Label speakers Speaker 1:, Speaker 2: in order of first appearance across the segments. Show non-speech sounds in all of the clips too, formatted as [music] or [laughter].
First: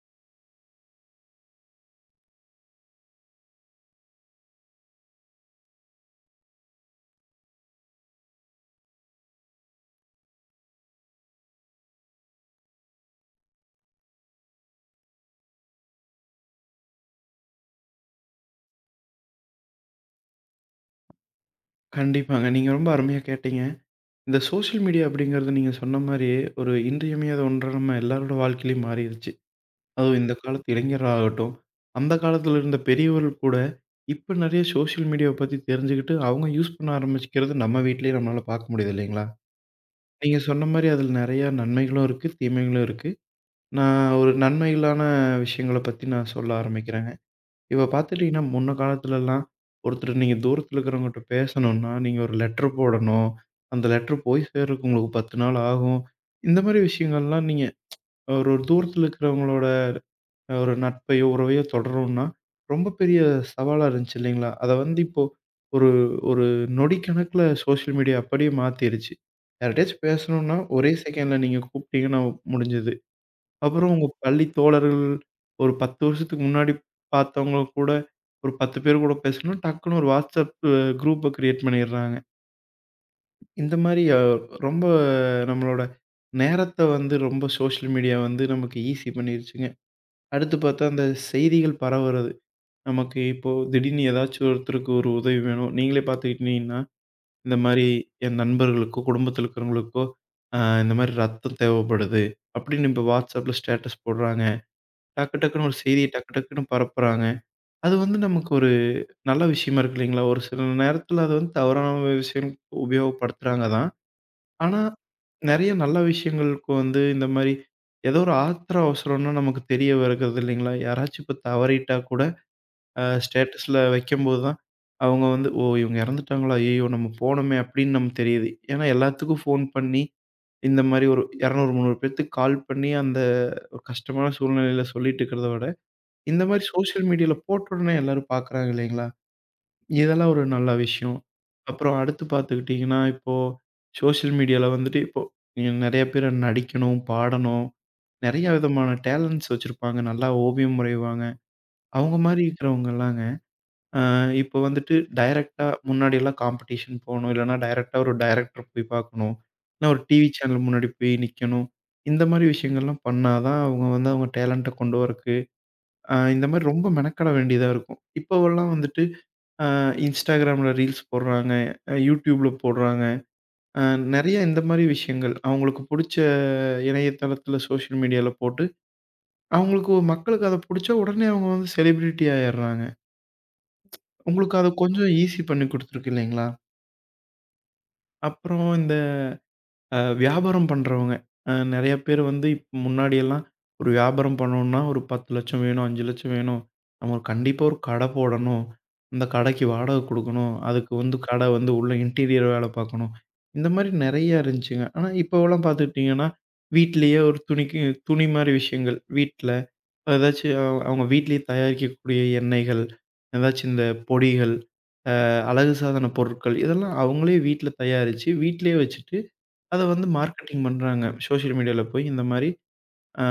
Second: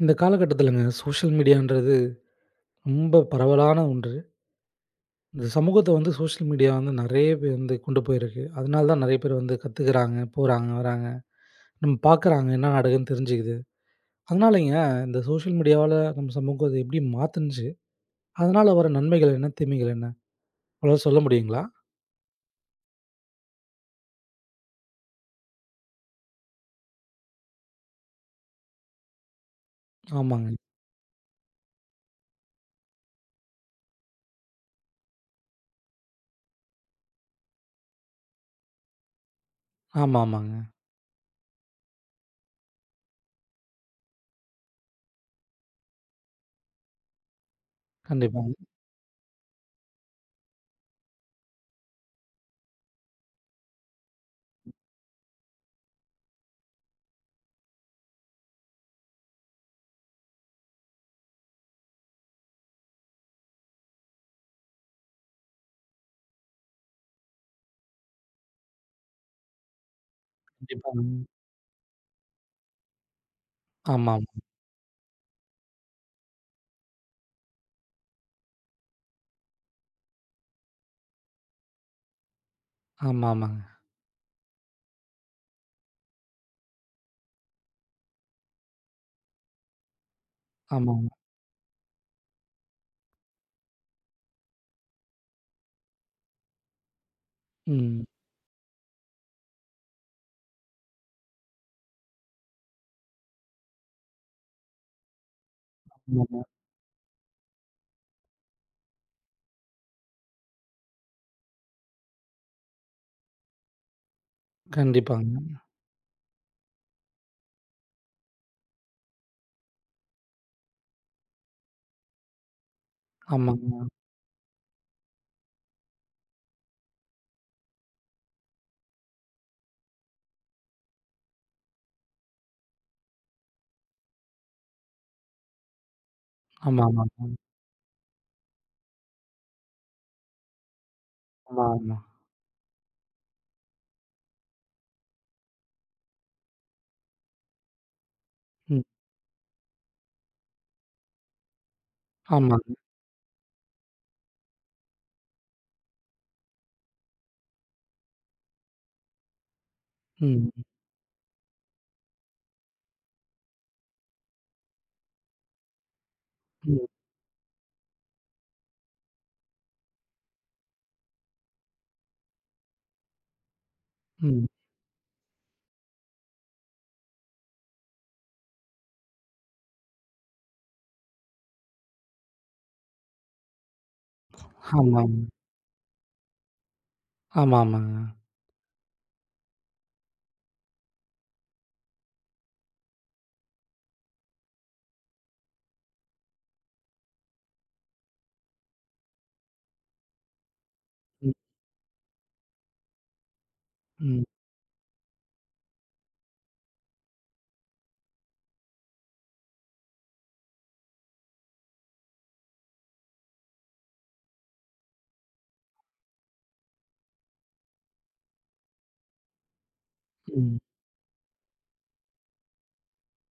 Speaker 1: இந்த காலகட்டத்திலங்க சோஷியல் மீடியான்றது ரொம்ப பரவலான ஒன்று. இந்த சமூகத்த வந்து சோஷியல் மீடியா வந்து நெறைய பேர் வந்து கொண்டு போயிருக்கு. அதனால தான் நெறைய பேர் வந்து கத்துக்கிறாங்க, போறாங்க, வராங்க. நம்ம பார்க்குறாங்க என்ன நடக்குதுன்னு தெரிஞ்சுக்குது. அதனாலங்க இந்த சோஷியல் மீடியாவால நம்ம சமூகத்த எப்படி மாத்துனுச்சு, அதனால வர நன்மைகள் என்ன? தீமைகள் என்ன? அவ்வளவா சொல்ல முடியுங்களா?
Speaker 2: கண்டிப்பாங்க. நீங்க ரொம்ப அருமையா கேட்டீங்க. இந்த சோஷியல் மீடியா அப்படிங்கிறது நீங்க சொன்ன மாரியே, ஒரு இன்றியமையாத ஒன்றா நம்ம எல்லாரோட வாழ்க்கையிலயும் மாறிருச்சு. அதுவும் இந்த
Speaker 1: ஆமாங்க.
Speaker 2: காலத்து இளைஞராகட்டும், அந்த காலத்துல இருந்த பெரியவர்கள் கூட, இப்ப நெறைய சோஷியல் மீடியாவ பத்தி தெரிஞ்சுக்கிட்டு, அவங்க யூஸ் பண்ண ஆரம்பிச்சுக்கிறது நம்ம வீட்லயே நம்மளால பார்க்க முடியுது இல்லைங்களா?
Speaker 1: ஆமா,
Speaker 2: நீங்க
Speaker 1: ஆமாங்க.
Speaker 2: சொன்ன மாரி அதில நெறையா நன்மைகளும் இருக்கு, தீமைகளும் இருக்கு. நான் ஒரு நன்மைகளான விஷயங்கள பத்தி நான் சொல்ல ஆரம்பிக்கிறேன். இப்ப பார்த்துட்டீங்கன்னா,
Speaker 1: கண்டிப்பாங்க,
Speaker 2: முன்ன காலத்துலலாம் ஒருத்தர் நீங்க தூரத்தில இருக்கிறவங்கட்ட பேசணும்னா, நீங்க ஒரு லெட்டர் போடணும். அந்த லெட்டர் போய் சேர்றதுக்கு உங்களுக்கு 10 நாள் ஆகும். இந்த மாரி விஷயங்கள்லாம் நீங்க ஒரு ஒரு தூரத்தில இருக்கிறவங்களோட ஒரு நட்பையோ, உறவையோ தொடரணும்னா, ரொம்ப பெரிய சவாலா இருந்துச்சு இல்லைங்களா? அத வந்து இப்போ ஒரு ஒரு நொடி கணக்குல சோஷியல் மீடியா அப்படியே மாத்திருச்சு. யார்ட்டயாச்சும் பேசணும்னா, ஒரே
Speaker 1: கண்டிப்பாங்க.
Speaker 2: செகண்ட்ல நீங்க கூப்பிட்டீங்கன்னா முடிஞ்சது. அப்புறம் உங்க
Speaker 1: ஆமாமா.
Speaker 2: பள்ளி தோழர்கள், ஒரு 10 வருஷத்துக்கு முன்னாடி பார்த்தவங்க கூட, ஒரு 10 பேர் கூட பேசணும்னா, டக்குனு ஒரு WhatsApp குரூப்ப கிரியேட் பண்ணிடுறாங்க.
Speaker 1: ஆமா, ஆமாங்க.
Speaker 2: இந்த மாரி ரொம்ப நம்மளோட நேரத்த வந்து ரொம்ப சோஷியல் மீடியா வந்து நமக்கு ஈஸி பண்ணிருச்சுங்க. அடுத்து பார்த்தா அந்த
Speaker 1: ஆமாங்க.
Speaker 2: செய்திகள் பரவுறது. நமக்கு இப்போ திடீர்னு ஏதாச்சும் ஒருத்தருக்கு ஒரு உதவி வேணும். நீங்களே பார்த்துக்கிட்டீங்கன்னா, இந்த மாரி
Speaker 1: ம்.
Speaker 2: என் நண்பர்களுக்கோ, குடும்பத்தில இருக்கிறவங்களுக்கோ, அ இந்த மாரி ரத்தம் தேவைப்படுது அப்படின்னு இப்ப WhatsAppல ஸ்டேட்டஸ் போடுறாங்க. டக்கு டக்குன்னு ஒரு செய்திய டக்கு
Speaker 1: ஆமாங்க.
Speaker 2: டக்குன்னு பரப்புறாங்க. அது வந்து நமக்கு ஒரு நல்ல விஷயமா இருக்கு இல்லைங்களா? ஒரு சில நேரத்தில அது வந்து தவறான விஷயம் உபயோகப்படுத்துறாங்க தான். ஆனா,
Speaker 1: கண்டிப்பாங்க.
Speaker 2: நெறைய நல்ல விஷயங்களுக்கு வந்து இந்த மாரி ஏதோ ஒரு ஆத்திர அவசரம்னா நமக்கு தெரிய வருகிறது இல்லைங்களா? யாராச்சும் இப்ப தவறிட்டா கூட ஸ்டேட்டஸ்ல
Speaker 1: ஆமாங்க.
Speaker 2: வைக்கும்போது தான் அவங்க வந்து, "ஓ! இவங்க இறந்துட்டாங்களா? ஐய்யய்யோ! நம்ம போனோமே!" அப்படின்னு நமக்கு தெரியுது. ஏன்னா எல்லாத்துக்கும் ஃபோன் பண்ணி, இந்த மாரி ஒரு 200, 300 பேத்துக்கு கால் பண்ணி அந்த ஒரு கஷ்டமான சூழ்நிலையில சொல்லிட்டு இருக்கிறத விட இந்த மாரி
Speaker 1: ஆமா,
Speaker 2: சோசியல்
Speaker 1: ஆமாங்க.
Speaker 2: மீடியால போட்ட உடனே எல்லாரும் பார்க்குறாங்க இல்லைங்களா? இதெல்லாம் ஒரு நல்ல விஷயம்.
Speaker 1: ஆமா,
Speaker 2: அப்புறம்
Speaker 1: ஆமா.
Speaker 2: அடுத்து பார்த்துக்கிட்டீங்கன்னா, இப்போ சோசியல் மீடியால வந்துட்டு இப்போ நெறைய பேர் நடிக்கணும், பாடணும், நெறைய
Speaker 1: ம்.
Speaker 2: விதமான டேலண்ட்ஸ் வச்சிருப்பாங்க. நல்லா ஓவியம் வரைவாங்க. அவங்க மாரி
Speaker 1: ஆமாங்க.
Speaker 2: இருக்கிறவங்கலாங்க, அ இப்போ வந்துட்டு டைரக்ட்டா முன்னாடிலாம் காம்படிஷன் போணும். இல்லன்னா டைரக்ட்டா ஒரு டைரக்டர் போய் பார்க்கணும். இல்ல ஒரு டிவி
Speaker 1: ம்.
Speaker 2: சேனல் முன்னாடி போய் நிக்கணும். இந்த மாரி விஷயங்கள்லாம் பண்ணா தான் அவங்க வந்து அவங்க டேலண்ட்ட கொண்டு வரக்கு இந்த மாரி ரொம்ப
Speaker 1: ம்.
Speaker 2: மெனக்கட வேண்டியதா இருக்கும். இப்போவெல்லாம் வந்துட்டு அ Instagramல ரீல்ஸ் போடுறாங்க, YouTubeல போடுறாங்க. அ நெறைய
Speaker 1: ம்.
Speaker 2: இந்த மாரி விஷயங்கள் அவங்களுக்கு புடிச்ச இணையதளத்தில சோஷியல் மீடியால போட்டு, அவங்களுக்கு ஒரு- மக்களுக்கு அத புடிச்சா உடனே அவங்க வந்து செலிபிரிட்டி ஆயிடுறாங்க. உங்களுக்கு அத கொஞ்சம்
Speaker 1: ஆமாங்க.
Speaker 2: ஈஸி பண்ணி குடுத்துருக்கு இல்லைங்களா?
Speaker 1: ஆமா, ஆமாங்க.
Speaker 2: அப்புறம் இந்த வியாபாரம் பண்றவங்க. நெறைய பேர் வந்து முன்னாடியெல்லாம் ஒரு வியாபாரம் பண்ணணும்னா, ஒரு 10,00,000 வேணும், 5,00,000 வேணும். நம்ம கண்டிப்பா ஒரு கடை போடணும். அந்த கடைக்கு வாடகை குடுக்கணும். அதுக்கு வந்து
Speaker 1: ம்,
Speaker 2: கடை வந்து உள்ள இன்டீரியர் வேலை பார்க்கணும். இந்த மாரி
Speaker 1: ம்,
Speaker 2: நெறைய இருந்துச்சுங்க. ஆனா, இப்போவெல்லாம் பார்த்துக்கிட்டீங்கன்னா, வீட்லயே ஒரு துணிக்கு துணி மாரி விஷயங்கள். வீட்ல ஏதாச்சும் அவங்க வீட்லயே தயாரிக்கக்கூடிய எண்ணெய்கள், ஏதாச்சும் இந்த பொடிகள், அழகு சாதன பொருட்கள் இதெல்லாம் அவங்களே வீட்ல தயாரிச்சு, வீட்லயே வச்சுட்டு அத வந்து
Speaker 1: ம்.
Speaker 2: மார்க்கெட்டிங் பண்றாங்க. சோசியல் மீடியால போய் இந்த மாரி ஆ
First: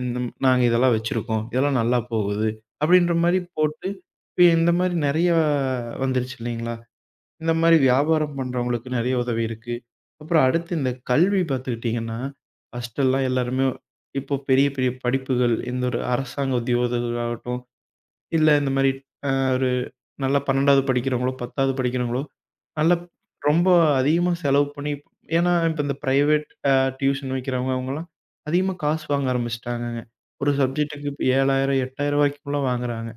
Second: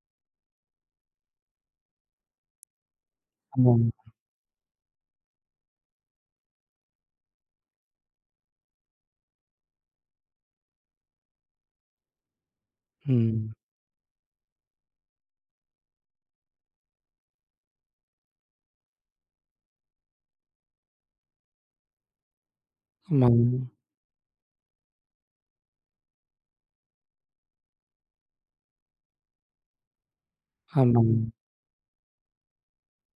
Speaker 2: இந்த நாங்க இதெல்லாம் வச்சிருக்கோம். இதெல்லாம் நல்லா போகுது. அப்படின்ற மாரி போட்டு,
Speaker 1: ஆமாங்க.
Speaker 2: இப்ப இந்த மாரி நெறையா வந்துருச்சு இல்லைங்களா? இந்த மாரி வியாபாரம் பண்றவங்களுக்கு நெறைய உதவி இருக்கு. அப்புறம் அடுத்து இந்த கல்வி பார்த்துக்கிட்டீங்கன்னா, ஃபர்ஸ்ட்டெல்லாம்
Speaker 1: ம்.
Speaker 2: எல்லாருமே இப்போ பெரிய பெரிய படிப்புகள், இந்த ஒரு அரசாங்க உத்தியோகங்கள் ஆகட்டும், இல்ல இந்த மாரி அ ஒரு நல்லா 12வது படிக்கிறவங்களோ, 10வது படிக்கிறவங்களோ நல்ல
Speaker 1: ஆமாங்க,
Speaker 2: ரொம்ப அதிகமா செலவு பண்ணி ஏன்னா, இப்ப இந்த பிரைவேட் டியூஷன் வைக்கிறவங்க அவங்கலாம் அதிகமா காசு வாங்க ஆரம்பிச்சுட்டாங்கங்க. ஒரு சப்ஜெக்ட்டுக்கு
Speaker 1: ஆமாங்க,
Speaker 2: இப்ப 7,000 8,000 வரைக்கும்லாம் வாங்குறாங்க.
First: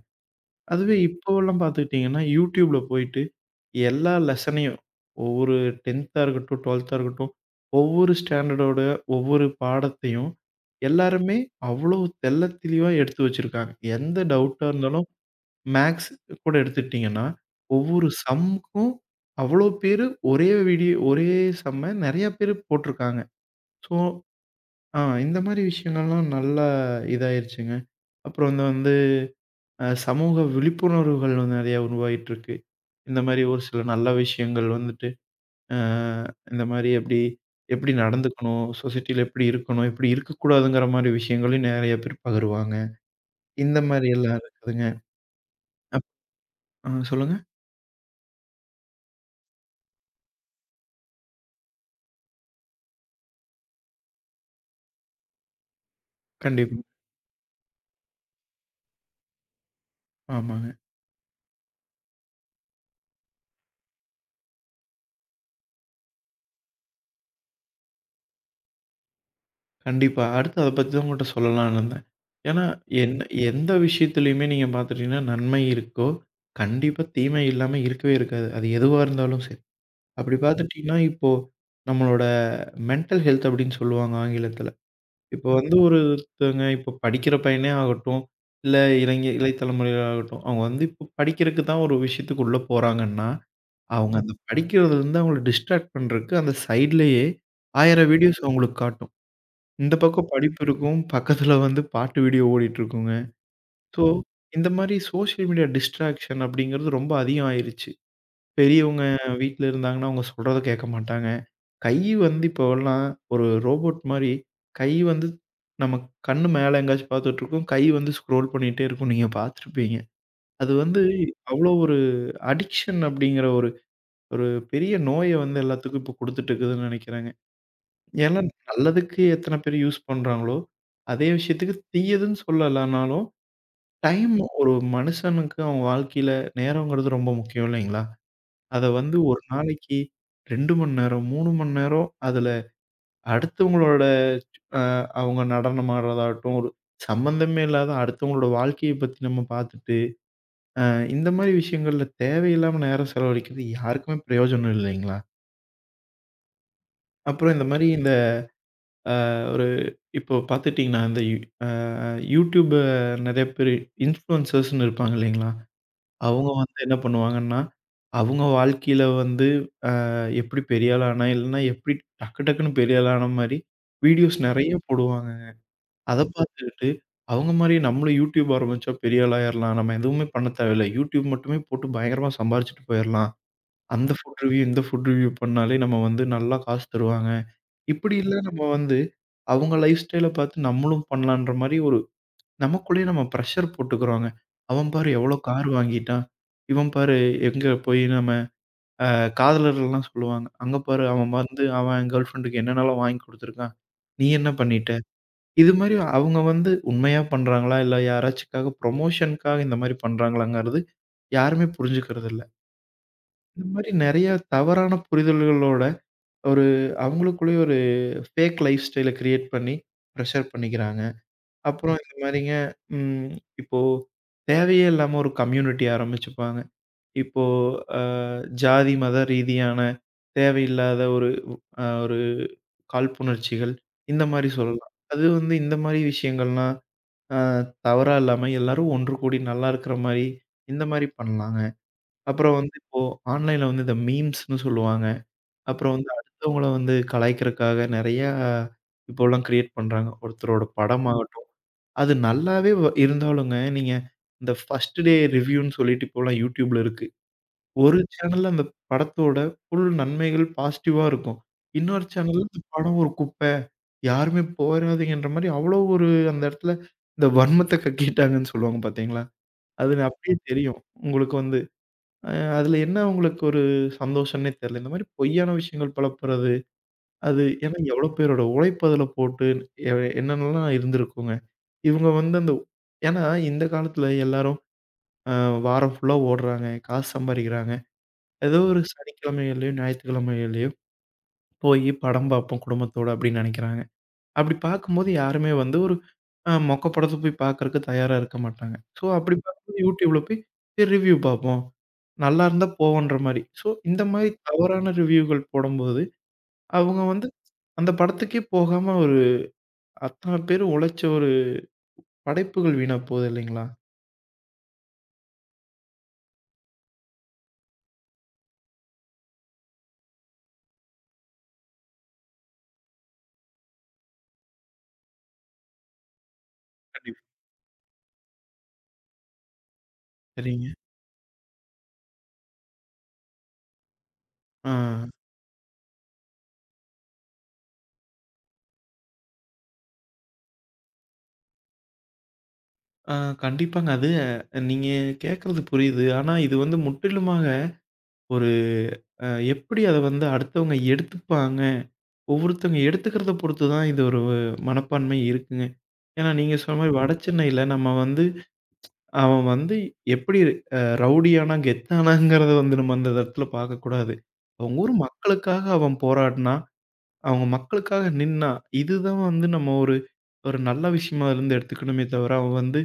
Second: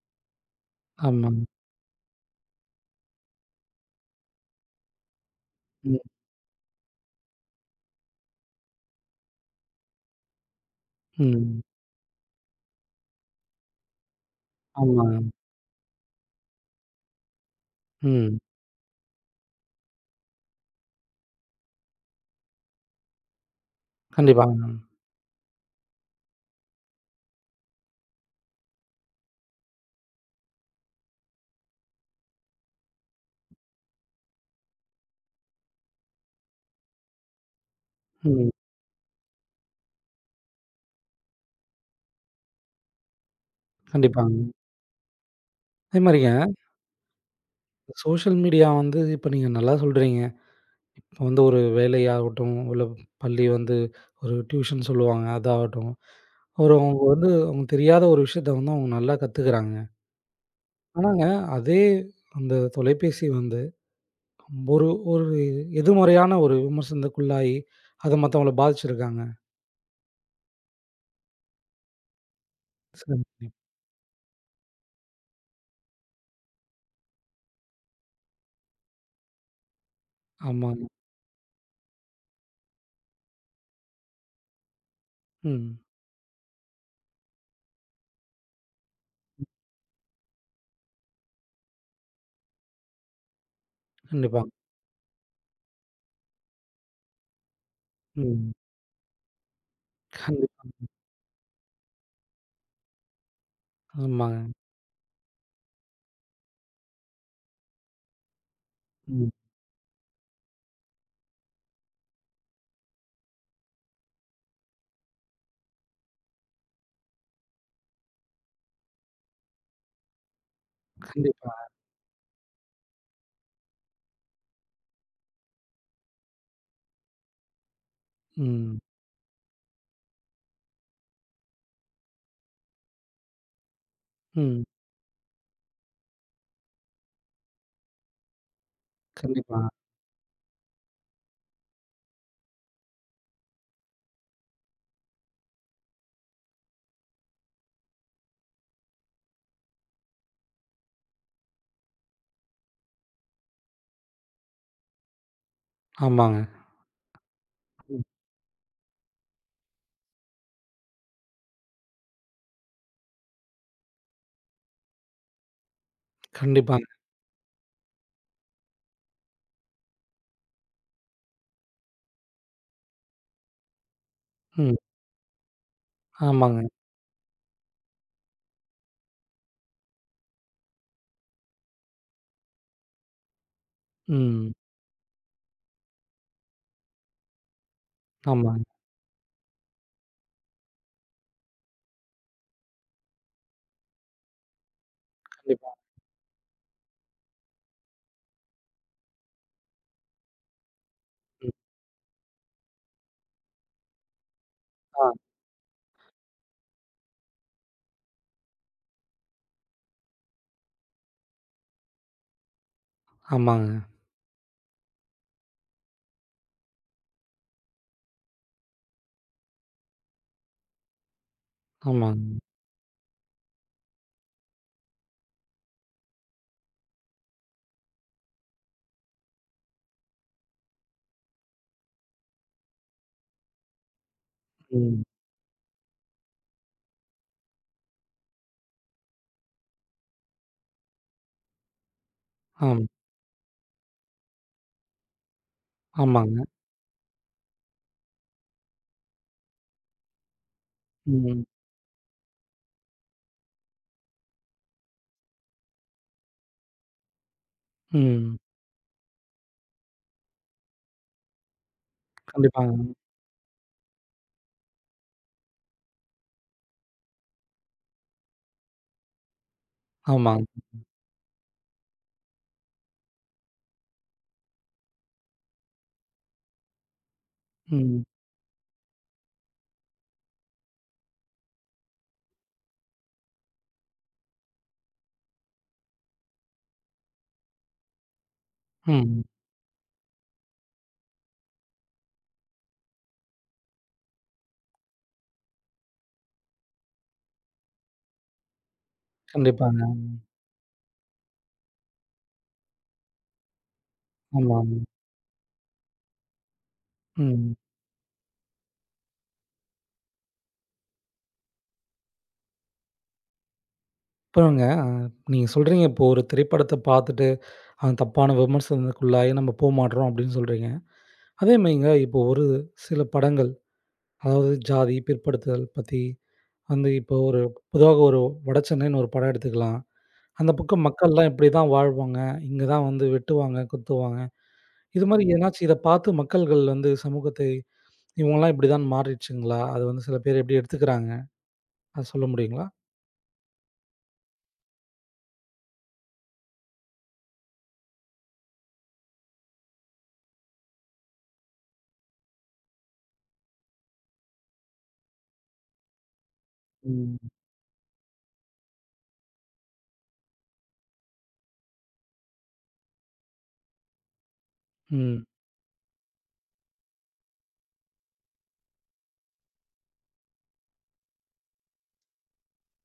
Speaker 2: அதுவே
Speaker 1: ஆமாங்க.
Speaker 2: இப்போலாம் பார்த்துக்கிட்டீங்கன்னா, YouTubeல போயிட்டு எல்லா லெசனையும் ஒவ்வொரு
Speaker 1: ம்,
Speaker 2: 10த்தா இருக்கட்டும், 12த்தா இருக்கட்டும், ஒவ்வொரு ஸ்டாண்டர்டோட ஒவ்வொரு பாடத்தையும் எல்லாருமே
Speaker 1: ம்.
Speaker 2: அவ்வளோ தெள்ளத் தெளிவா எடுத்து வச்சிருக்காங்க. எந்த டவுட்டா இருந்தாலும்
Speaker 1: ஆமாங்க.
Speaker 2: மேக்ஸ் கூட எடுத்துக்கிட்டீங்கன்னா, ஒவ்வொரு
Speaker 1: ம்.
Speaker 2: சம்முக்கும் அவ்வளோ பேரு ஒரே வீடியோ ஒரே சம்ம நெறைய பேரு போட்டிருக்காங்க. ஸோ,
Speaker 1: கண்டிப்பாங்க.
Speaker 2: இந்த மாரி விஷயங்கள்லாம் நல்லா இதாயிருச்சுங்க. அப்புறம் இந்த வந்து சமூக விழிப்புணர்வுகள் வந்து நெறையா உருவாயிட்டுருக்கு. இந்த மாரி ஒரு சில நல்ல விஷயங்கள் வந்துட்டு, அ இந்த மாரி எப்படி எப்படி
Speaker 1: ம்.
Speaker 2: நடந்துக்கணும்? சொசைட்டில எப்படி இருக்கணும்? எப்படி இருக்கக்கூடாதுங்கிற மாரி விஷயங்களையும் நெறைய பேர் பகிருவாங்க. இந்த மாரி
Speaker 1: கண்டிப்பாங்க.
Speaker 2: எல்லாம் இருக்குதுங்க.
Speaker 1: அதே
Speaker 2: அப்
Speaker 1: மாரிங்க
Speaker 2: ஆ சொல்லுங்க.
Speaker 1: சோஷியல் மீடியா வந்து இப்ப நீங்க நல்லா சொல்றீங்க. இப்ப வந்து ஒரு வேலையாகட்டும், இல்ல பள்ளி வந்து ஒரு டியூஷன் சொல்லுவாங்க, அதாகட்டும். ஒரு
Speaker 2: கண்டிப்பா.
Speaker 1: அவங்க வந்து அவங்க தெரியாத ஒரு விஷயத்த வந்து அவங்க நல்லா கத்துக்குறாங்க.
Speaker 2: ஆமா.
Speaker 1: ஆனாங்க அதே அந்த தொலைபேசி வந்து ஒரு ஒரு எதிர்மறையான ஒரு விமர்சனத்துக்குள்ளாயி, அது மத்தவங்கள பாதிச்சிருக்காங்க.
Speaker 2: கண்டிப்பா. அடுத்து அத பத்தி தான் உங்கட்ட சொல்லலான்னு இருந்தேன். ஏன்னா,
Speaker 1: [unintelligible]
Speaker 2: என்ன
Speaker 1: சரி.
Speaker 2: எந்த விஷயத்திலயுமே நீங்க பார்த்துட்டீங்கன்னா, நன்மை இருக்கோ, கண்டிப்பா தீமை இல்லாம இருக்கவே இருக்காது. அது எதுவா இருந்தாலும் சரி. அப்படி
Speaker 1: ஆமாங்க.
Speaker 2: பார்த்துட்டீங்கன்னா, இப்போ நம்மளோட மென்டல் ஹெல்த் அப்படின்னு சொல்லுவாங்க ஆங்கிலத்தில. இப்போ
Speaker 1: ம்.
Speaker 2: வந்து ஒருத்தங்க இப்போ படிக்கிற பையனே ஆகட்டும், இல்ல இளை தலைமுறையினர் ஆகட்டும், அவங்க வந்து இப்போ படிக்கிறக்கு தான் ஒரு விஷயத்துக்கு உள்ள போறாங்கன்னா, அவங்க அந்த
Speaker 1: கண்டிப்பா.
Speaker 2: படிக்கிறதுலருந்து அவங்கள டிஸ்ட்ராக்ட் பண்றக்கு அந்த சைட்லயே 1,000 வீடியோஸ்
Speaker 1: ம்.
Speaker 2: அவங்களுக்கு காட்டும். இந்த பக்கம்
Speaker 1: கண்டிப்
Speaker 2: படிப்பு இருக்கும். பக்கத்துல வந்து பாட்டு வீடியோ ஓடிட்டுருக்குங்க. ஸோ,
Speaker 1: ஆமாங்க.
Speaker 2: இந்த மாரி சோசியல் மீடியா டிஸ்ட்ராக்ஷன் அப்படிங்கிறது ரொம்ப அதிகம் ஆயிருச்சு. பெரியவங்க
Speaker 1: ம்.
Speaker 2: வீட்ல இருந்தாங்கன்னா, அவங்க சொல்றத கேட்க மாட்டாங்க. கை வந்து இப்போலாம் ஒரு ரோபோட் மாரி கை வந்து நம்ம கண்ணு மேல எங்கேயாச்சும் பார்த்துட்டுருக்கும். கை வந்து ஸ்க்ரோல் பண்ணிட்டே இருக்கும். நீங்க பார்த்துருப்பீங்க. அது வந்து
Speaker 1: கண்டிப்பா.
Speaker 2: அவ்வளோ ஒரு அடிக்ஷன் அப்படிங்கிற ஒரு ஒரு பெரிய நோய வந்து எல்லாத்துக்கும் இப்போ குடுத்துட்டு இருக்குதுன்னு நெனைக்கிறேங்க. ஏன்னா
Speaker 1: ம்.
Speaker 2: நல்லதுக்கு எத்தன பேர் யூஸ் பண்றாங்களோ, அதே விஷயத்துக்கு தீயதுன்னு சொல்லலனாலும், டைம்
Speaker 1: ம்.
Speaker 2: ஒரு மனுஷனுக்கு அவன் வாழ்க்கையில நேரங்கிறது ரொம்ப முக்கியம் இல்லைங்களா? அத வந்து ஒரு
Speaker 1: கண்டிப்பா.
Speaker 2: நாளைக்கு 2 மணி நேரம், 3 மணி நேரம் அதுல அடுத்தவங்களோட அ அவங்க நடனம் ஆடுறதாகட்டும், ஒரு சம்மந்தமே இல்லாத அடுத்தவங்களோட வாழ்க்கைய பத்தி நம்ம பார்த்துட்டு, அ இந்த மாரி விஷயங்கள்ல தேவையில்லாம நேரம் செலவழிக்கிறது யாருக்குமே பிரயோஜனம் இல்லைங்களா?
Speaker 1: ஆமாங்க.
Speaker 2: அப்புறம் இந்த மாரி
Speaker 1: ம்.
Speaker 2: இந்த அ ஒரு இப்போ பார்த்துட்டீங்கன்னா, இந்த யூ அ YouTube நெறைய பேரு இன்ஃப்ளூயன்சர்ஸ்ன்னு இருப்பாங்க இல்லைங்களா? அவங்க வந்து
Speaker 1: கண்டிப்பாங்க.
Speaker 2: என்ன பண்ணுவாங்கன்னா, அவங்க வாழ்க்கையில வந்து எப்படி பெரிய ஆள் ஆனா, இல்லைன்னா எப்படி டக்கு டக்குன்னு பெரிய ஆள் ஆன மாரி வீடியோஸ் நெறைய
Speaker 1: ம்.
Speaker 2: போடுவாங்க. அத
Speaker 1: ஆமாங்க.
Speaker 2: பார்த்துக்கிட்டு அவங்க மாரியே நம்மளும் YouTube ஆரம்பிச்சா பெரிய ஆள் ஆயிரலாம். நம்ம எதுவுமே பண்ண தேவையில்ல. YouTube மட்டுமே போட்டு பயங்கரமா சம்பாரிச்சுட்டு போயிரலாம். அந்த ஃபுட்
Speaker 1: ம்.
Speaker 2: ரிவ்யூ, இந்த ஃபுட் ரிவ்யூ பண்ணாலே நம்ம வந்து நல்லா காசு தருவாங்க. இப்படி இல்ல நம்ம
Speaker 1: ஆமாங்க.
Speaker 2: வந்து, அவங்க லைஃப் ஸ்டைல பார்த்து நம்மளும் பண்ணலான்ற மாரி ஒரு நமக்குள்ளேயே நம்ம பிரஷர் போட்டுக்கிறோங்க. அவன் பாரு எவ்வளோ கார்
Speaker 1: கண்டிப்பா.
Speaker 2: வாங்கிட்டான். இவன் பாரு எங்க போய் நம்ம காதலர்கள்லாம் சொல்லுவாங்க. அங்க பாரு அவன்
Speaker 1: ம்.
Speaker 2: வந்து அவன் கேர்ல் ஃப்ரெண்டுக்கு என்னென்னலாம் வாங்கி குடுத்துருக்கான். நீ என்ன பண்ணிட்ட?
Speaker 1: ஆ.
Speaker 2: இது மாரி அவங்க வந்து உண்மையா பண்றாங்களா? இல்ல யாராச்சுக்காக ப்ரமோஷனுக்காக இந்த மாரி பண்றாங்களாங்கிறது யாருமே புரிஞ்சுக்கிறது இல்ல. இந்த
Speaker 1: ஆமாங்க.
Speaker 2: மாரி நெறைய தவறான புரிதல்களோட ஒரு அவங்களுக்குள்ளேயே ஒரு ஃபேக் லைஃப் ஸ்டைல கிரியேட் பண்ணி ப்ரெஷர் பண்ணிக்கிறாங்க. அப்புறம் இந்த
Speaker 1: ஆமாங்க.
Speaker 2: மாரிங்க ம் இப்போ தேவையே இல்லாம ஒரு கம்யூனிட்டி ஆரம்பிச்சுப்பாங்க. இப்போ அ ஜாதி, மத ரீதியான தேவையில்லாத ஒரு ஒரு காழ்ப்புணர்ச்சிகள் இந்த மாரி சொல்லலாம்.
Speaker 1: ம்.
Speaker 2: அது வந்து இந்த மாரி விஷயங்கள்லாம் அ தவறா இல்லாம எல்லாரும் ஒன்று கூடி நல்லா இருக்கிற மாரி இந்த மாரி பண்ணலாங்க. அப்புறம் வந்து
Speaker 1: ஆம்.
Speaker 2: இப்போ ஆன்லைன்ல வந்து இந்த மீம்ஸ்ன்னு சொல்லுவாங்க. அப்புறம் வந்து
Speaker 1: ஆமாங்க.
Speaker 2: அடுத்தவங்கள வந்து கலாய்க்கிறக்காக நெறையா இப்போலாம் கிரியேட் பண்றாங்க. ஒருத்தரோட
Speaker 1: ம்.
Speaker 2: படமாகட்டும், அது நல்லாவே இருந்தாலுங்க, நீங்க இந்த ஃபர்ஸ்ட் டே ரிவ்யூன்னு சொல்லிட்டு இப்போலாம் YouTubeல இருக்கு. ஒரு
Speaker 1: ம்.
Speaker 2: சேனல்ல அந்த படத்தோட ஃபுல் நன்மைகள் பாசிட்டிவா இருக்கும். இன்னொரு சேனல்ல இந்த
Speaker 1: கண்டிப்பாங்க.
Speaker 2: படம் ஒரு குப்பை, யாருமே போயிறாதீங்கன்ற மாரி அவ்வளோ ஒரு அந்த இடத்துல இந்த வன்மத்த கக்கிட்டாங்கன்னு சொல்லுவாங்க பார்த்தீங்களா? அது அப்படியே
Speaker 1: ஆமாங்க.
Speaker 2: தெரியும். உங்களுக்கு வந்து அ அதுல என்ன உங்களுக்கு ஒரு சந்தோஷம்ன்னே தெரியல. இந்த மாரி பொய்யான விஷயங்கள் பலப்பறது அது ஏன்னா
Speaker 1: ம்.
Speaker 2: எவ்வளோ பேரோட உழைப்பு அதில போட்டு எ என்னென்னலாம் இருந்திருக்குங்க. இவங்க வந்து அந்த ஏன்னா இந்த காலத்தில எல்லாரும் அ வாரம் ஃபுல்லா ஓடுறாங்க, காசு சம்பாரிக்கிறாங்க. ஏதோ ஒரு
Speaker 1: ம்.
Speaker 2: சனிக்கிழமைகள்லயோ, ஞாயிற்றுக்கிழமைகள்லயோ போயி படம் பார்ப்போம் குடும்பத்தோட அப்படின்னு நெனைக்கிறாங்க. அப்படி பார்க்கும்போது யாருமே வந்து ஒரு மொக்க படத்த போய் பார்க்கறக்கு தயாரா இருக்க மாட்டாங்க. ஸோ அப்படி பார்க்கும்போது
Speaker 1: கண்டிப்பாங்க.
Speaker 2: YouTubeல போய் சரி ரிவ்யூ பார்ப்போம். நல்லா இருந்தா போவோன்ற மாரி. ஸோ இந்த மாரி
Speaker 1: ஆமாங்க.
Speaker 2: தவறான ரிவ்யூகள் போடும்போது அவங்க வந்து
Speaker 1: ம்.
Speaker 2: அந்த படத்துக்கே போகாம ஒரு அத்தன பேரு உழைச்ச ஒரு படைப்புகள் வீணா போகுது இல்லைங்களா?
Speaker 1: அப்புறங்க நீங்க சொல்றீங்க இப்போ ஒரு திரைப்படத்த பார்த்துட்டு, அந்த தப்பான விமர்சனத்துக்குள்ளாகி நம்ம போமாட்றோம் அப்படின்னு சொல்றீங்க. அதேமாரிங்க இப்போ ஒரு சில படங்கள், அதாவது ஜாதி, பிற்படுத்துதல் பத்தி வந்து இப்போ
Speaker 2: கண்டிப்பா.
Speaker 1: ஒரு பொதுவாக ஒரு வடசென்னைன்னு ஒரு படம் எடுத்துக்கலாம். அந்த
Speaker 2: சரிங்க.
Speaker 1: பக்கம் மக்கள்லாம் இப்படி தான் வாழ்வாங்க, இங்க தான் வந்து வெட்டுவாங்க, குத்துவாங்க.
Speaker 2: ஆ.
Speaker 1: இது மாரி எதனாச்சும் இத பார்த்து மக்கள்கள் வந்து சமூகத்தை இவங்கலாம் இப்படிதான் மாறிடுச்சுங்களா? அது வந்து சில பேர் எப்படி எடுத்துக்கிறாங்க? அத சொல்ல முடியுங்களா?
Speaker 2: ஆ கண்டிப்பாங்க. அது நீங்க கேட்கறது புரியுது. ஆனா இது வந்து முற்றிலுமாக ஒரு அ எப்படி அத வந்து அடுத்தவங்க எடுத்துப்பாங்க, ஒவ்வொருத்தவங்க எடுத்துக்கிறத பொறுத்து தான் இது ஒரு மனப்பான்மை இருக்குங்க. ஏன்னா நீங்க சொன்ன மாரி வட
Speaker 1: ம்.
Speaker 2: சென்னையில நம்ம வந்து அவன் வந்து எப்படி ரவுடியானா, கெத்தானாங்கிறத வந்து நம்ம அந்த இடத்துல பார்க்கக்கூடாது. அவங்க ஊர்
Speaker 1: ம்.
Speaker 2: மக்களுக்காக அவன் போராடினா அவங்க மக்களுக்காக நின்னா, இதுதான் வந்து நம்ம ஒரு ஒரு நல்ல விஷயமா இருந்து எடுத்துக்கணுமே தவிர, அவன் வந்து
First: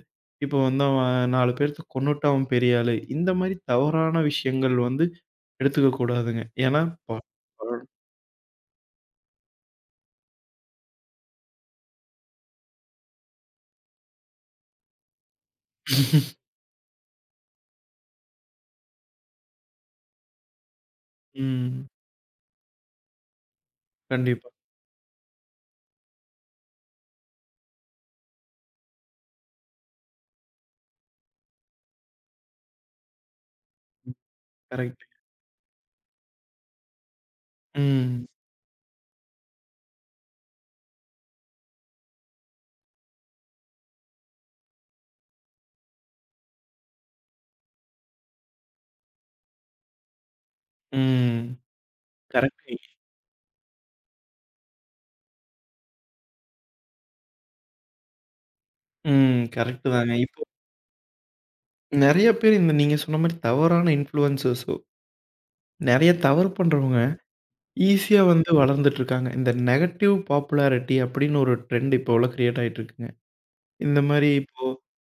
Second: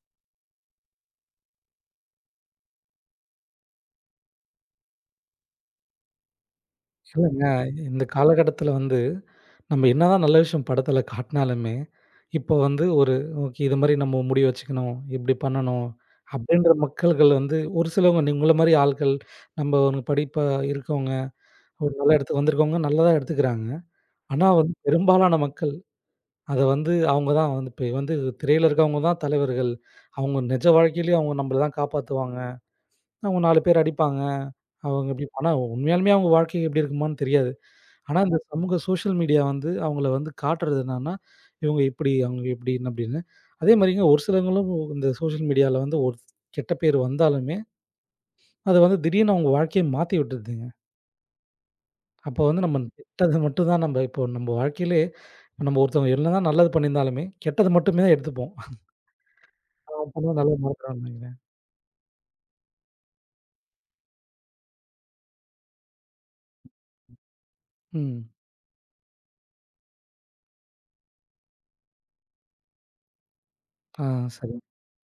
Speaker 2: இப்போ வந்து அவன் 4 பேர்த்த கொன்னுட்டா அவன் பெரிய ஆளு. இந்த மாரி தவறான விஷயங்கள் வந்து எடுத்துக்க கூடாதுங்க. ஏன்னா ப
Speaker 1: இல்லங்க.
Speaker 2: ப
Speaker 1: இந்த காலகட்டத்தில வந்து, நம்ம என்னதான் நல்ல விஷயம் படத்தில காட்டினாலுமே, இப்போ வந்து ஒரு ஓகே இது மாரி நம்ம முடிவு வச்சுக்கணும். இப்படி பண்ணணும். அப்படின்ற மக்கள்கள் வந்து ஒரு சிலவங்க நீ உங்கள மாரி ஆள்கள், நம்ம ஒரு படிப்பா இருக்கவங்க,
Speaker 2: ம்.
Speaker 1: ஒரு நல்ல இடத்துக்கு வந்திருக்கவங்க நல்லதா எடுத்துக்கிறாங்க. ஆனா
Speaker 2: கண்டிப்பா.
Speaker 1: வந்து பெரும்பாலான மக்கள், அத வந்து அவங்க தான் வந்து இப்ப வந்து திரையில இருக்கவங்க தான் தலைவர்கள். அவங்க நிஜ வாழ்க்கையிலயும் அவங்க நம்மள தான் காப்பாத்துவாங்க. அவங்க 4 பேர் அடிப்பாங்க.
Speaker 2: கரெக்ட்.
Speaker 1: அவங்க இப்படி ஆனா உண்மையாலுமே அவங்க வாழ்க்கை எப்படி இருக்குமான்னு தெரியாது. ஆனா,
Speaker 2: ம்.
Speaker 1: இந்த சமூக சோஷியல் மீடியா வந்து அவங்கள வந்து காட்டுறது என்னன்னா, இவங்க இப்படி, அவங்க இப்படின்னு அப்படின்னு. அதே மாரிங்க ஒரு சிலவங்களும் இந்த சோஷியல் மீடியால வந்து ஒரு கெட்ட பேர் வந்தாலுமே, அது வந்து திடீர்னு அவங்க வாழ்க்கைய மாத்தி விட்டுருதுங்க.
Speaker 2: ம்.
Speaker 1: அப்போ வந்து நம்ம
Speaker 2: கரெக்ட்.
Speaker 1: கெட்டது மட்டும் தான் நம்ம இப்போ நம்ம வாழ்க்கையிலே நம்ம ஒருத்தவங்க என்னதான் நல்லது பண்ணியிருந்தாலுமே, கெட்டது மட்டுமே தான் எடுத்துப்போம்.
Speaker 2: ம். கரெக்ட்
Speaker 1: அவன்
Speaker 2: தாங்க.
Speaker 1: பண்ணது
Speaker 2: இப்போ
Speaker 1: நல்லது மறந்துருவான்னு நெனைக்கிறேன்.
Speaker 2: நெறைய பேர் இந்த நீங்க சொன்ன மாரி தவறான இன்ஃப்ளூயன்சஸோ, நெறைய தவறு பண்றவங்க ஈஸியா
Speaker 1: ம்.
Speaker 2: வந்து வளர்ந்துட்டு இருக்காங்க. இந்த நெகட்டிவ் பாப்புலாரிட்டி அப்படின்னு ஒரு ட்ரெண்ட் இப்போ உள்ள கிரியேட் ஆயிட்டு இருக்குங்க. இந்த
Speaker 1: ஆ
Speaker 2: மாரி
Speaker 1: சரி.
Speaker 2: இப்போ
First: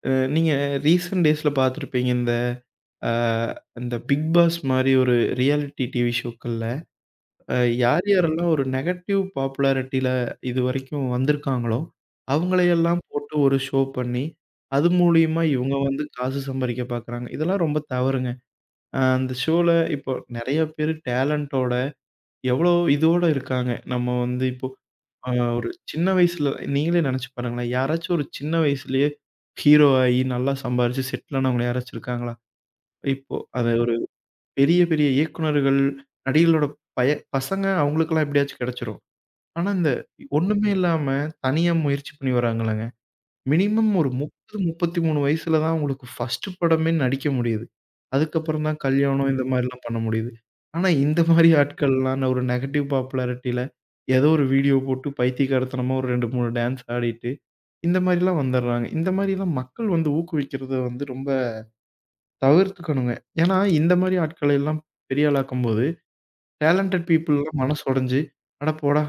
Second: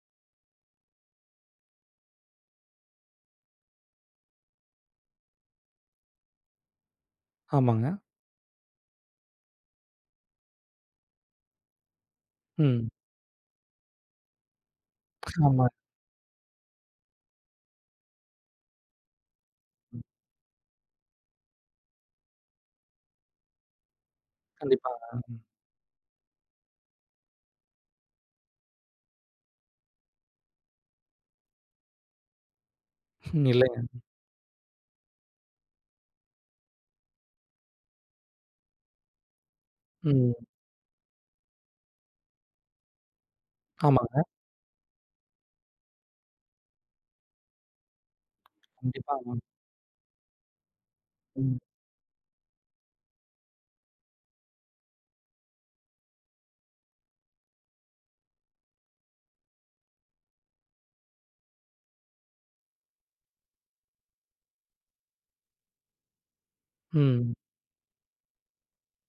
Speaker 2: நீங்க ரீசென்ட் டேஸ்ல பார்த்துருப்பீங்க. இந்த அ இந்த பிக் பாஸ் மாரி ஒரு ரியாலிட்டி டிவி ஷோக்கள்ல அ
Speaker 1: ஆமாங்க.
Speaker 2: யார் யாரெல்லாம் ஒரு நெகட்டிவ் பாப்புலாரிட்டில இதுவரைக்கும் வந்திருக்காங்களோ,
Speaker 1: ம்.
Speaker 2: அவங்களையெல்லாம் போட்டு ஒரு ஷோ பண்ணி, அது மூலியமா
Speaker 1: ஆமா.
Speaker 2: இவங்க வந்து காசு சம்பாரிக்க பார்க்குறாங்க. இதெல்லாம் ரொம்ப தவறுங்க. அந்த ஷோல இப்போ நெறைய பேரு டேலண்டோட எவ்வளோ இதோட இருக்காங்க. நம்ம வந்து இப்போ
Speaker 1: கண்டிப்பா.
Speaker 2: அ ஒரு சின்ன வயசுல நீங்களே நெனச்சு பாருங்களேன். யாராச்சும் ஒரு சின்ன வயசுலயே ஹீரோ ஆயி, நல்லா சம்பாரிச்சு செட்டில் ஆனவங்க யாராச்சும் இருக்காங்களா? இப்போ
Speaker 1: ம்.
Speaker 2: அது ஒரு
Speaker 1: இல்லைங்க.
Speaker 2: பெரிய பெரிய இயக்குனர்கள், நடிகர்களோட பய பசங்க அவங்களுக்கெல்லாம் எப்படியாச்சும் கெடைச்சிரும். ஆனா, இந்த
Speaker 1: ம்.
Speaker 2: ஒண்ணுமே இல்லாம தனியா முயற்சி பண்ணி வராங்கல்லங்க. மினிமம் ஒரு
Speaker 1: ஆமாங்க.
Speaker 2: 30, 33 வயசுல தான் உங்களுக்கு ஃபர்ஸ்ட் படமே நடிக்க முடியுது. அதுக்கப்புறம் தான்
Speaker 1: கண்டிப்பா.
Speaker 2: கல்யாணம்
Speaker 1: ஆமாங்க.
Speaker 2: இந்த மாரிலாம் பண்ண முடியுது. ஆனா இந்த மாரி
Speaker 1: ம்.
Speaker 2: ஆட்கள்லாம் நான் ஒரு நெகட்டிவ் பாப்புலாரிட்டில ஏதோ ஒரு வீடியோ போட்டு பைத்தியக்காரத்தனமா ஒரு 2, 3 டான்ஸ் ஆடிட்டு, இந்த மாரிலாம் வந்துடுறாங்க. இந்த மாரிலாம் மக்கள் வந்து ஊக்குவிக்கிறத வந்து ரொம்ப தவிர்த்துக்கணுங்க. ஏன்னா இந்த மாரி ஆட்கள எல்லாம் பெரிய ஆளாக்கும்போது டேலண்டட்
Speaker 1: ம்.
Speaker 2: பீப்பிள்லாம் மனசு உடைஞ்சு, "அட போடா!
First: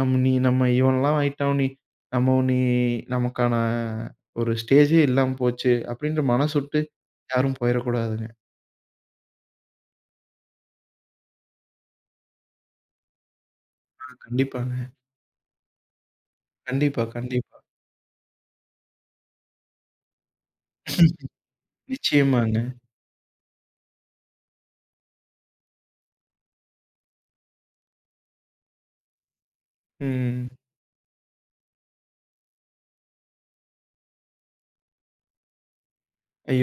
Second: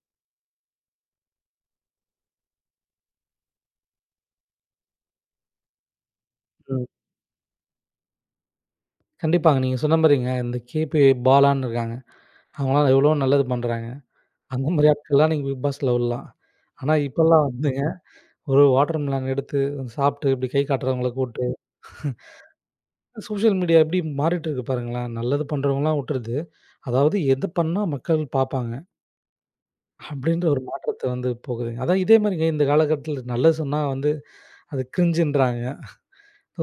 Speaker 2: நம்ம இவன்லாம் ஆயிட்டான் நீ நமக்கான ஒரு ஸ்டேஜே இல்லாம போச்சு." அப்படின்ற மனசு விட்டு
Speaker 1: ம்.
Speaker 2: யாரும் போயிறக்கூடாதுங்க.
Speaker 1: கண்டிப்பாங்க. நீங்க சொன்ன மாரிங்க, இந்த கேபி பாலான்னு இருக்காங்க. அவங்கலாம் எவ்வளோ நல்லது பண்றாங்க. அந்த
Speaker 2: கண்டிப்பாங்க.
Speaker 1: மாரி ஆட்கள்லாம் நீங்க பிக் பாஸ்ல விடலாம். ஆனா,
Speaker 2: கண்டிப்பா,
Speaker 1: இப்பலாம்
Speaker 2: கண்டிப்பா.
Speaker 1: வந்துங்க ஒரு வாட்டர் மெலன் எடுத்து சாப்பிட்டு இப்படி கை காட்டுறவங்கள கூப்ட்டு,
Speaker 2: நிச்சயமாங்க.
Speaker 1: சோசியல் மீடியா எப்படி மாறிட்டு இருக்கு பாருங்களேன். நல்லது பண்றவங்கலாம் விட்டுருது. அதாவது எது பண்ணா மக்கள் பார்ப்பாங்க, அப்படின்ற
Speaker 2: ம்.
Speaker 1: ஒரு மாற்றத்த வந்து போகுதுங்க. அதான் இதே மாரிங்க இந்த காலகட்டத்தில நல்லது சொன்னா வந்து அது கிரிஞ்சுன்றாங்க.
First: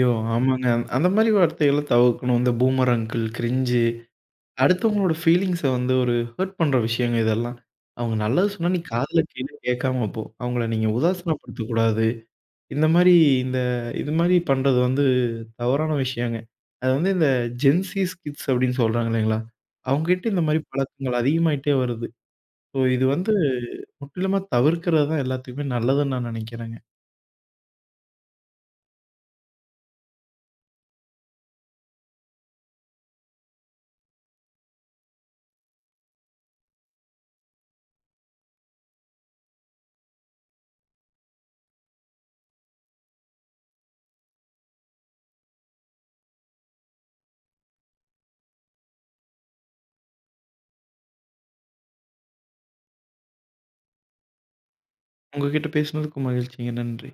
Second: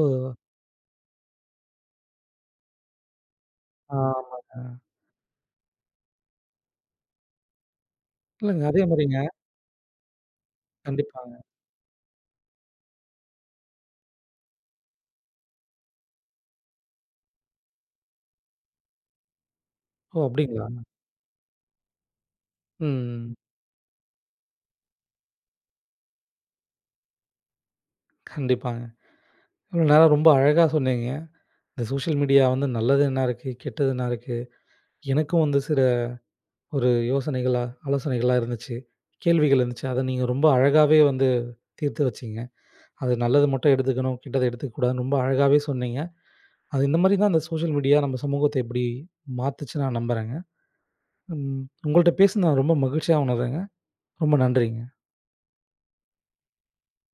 Speaker 1: ஓ!
Speaker 2: ஆமாங்க. அந்த மாரி வார்த்தைகள்லாம் தவிர்க்கணும். இந்த பூமர் அங்கிள், கிரின்ஜு
Speaker 1: ஆமாங்க.
Speaker 2: அடுத்தவங்களோட ஃபீலிங்ஸ வந்து ஒரு ஹர்ட் பண்ற விஷயங்க இதெல்லாம். அவங்க நல்லது
Speaker 1: இல்லங்க
Speaker 2: சொன்னா நீ
Speaker 1: அதே மாரிங்க.
Speaker 2: காதுல கீழ கேட்காம போ. அவங்கள நீங்க
Speaker 1: கண்டிப்பாங்க.
Speaker 2: உதாசீனப்படுத்தக்கூடாது. இந்த மாரி இந்த இது மாரி பண்றது வந்து தவறான விஷயங்க. அது வந்து இந்த ஜென்ஸீஸ் கிட்ஸ் அப்டின்னு சொல்றாங்க இல்லைங்களா?
Speaker 1: ஓ!
Speaker 2: அவங்ககிட்ட இந்த மாரி
Speaker 1: அப்படிங்களா?
Speaker 2: பழக்கங்கள் அதிகமாயிட்டே வருது. ஸோ இது வந்து
Speaker 1: ம்.
Speaker 2: முற்றிலுமா தவிர்க்கிறது தான் எல்லாத்துக்குமே நல்லதுன்னு நான் நெனைக்கிறேங்க.
Speaker 1: கண்டிப்பாங்க. இவ்வளோ நேரம் ரொம்ப அழகா சொன்னீங்க. இந்த சோஷியல் மீடியா வந்து நல்லது என்ன இருக்கு? கெட்டது என்ன இருக்கு? எனக்கும் வந்து சில ஒரு யோசனைகளா, ஆலோசனைகளா இருந்துச்சு. கேள்விகள் இருந்துச்சு. அத நீங்க ரொம்ப அழகாவே வந்து தீர்த்து வச்சீங்க. அது நல்லது மட்டும் எடுத்துக்கணும், கெட்டத எடுத்துக்கக்கூடாதுன்னு ரொம்ப அழகாவே சொன்னீங்க. அது இந்த மாரி தான் இந்த சோஷியல் மீடியா நம்ம சமூகத்த எப்படி மாத்துச்சு நான் நம்புறேங்க. ம். உங்கள்ட்ட பேசினது நான் ரொம்ப மகிழ்ச்சியா உணர்றேங்க. ரொம்ப நன்றிங்க.
Speaker 2: உங்ககிட்ட பேசினதுக்கு மகிழ்ச்சிங்க. நன்றி.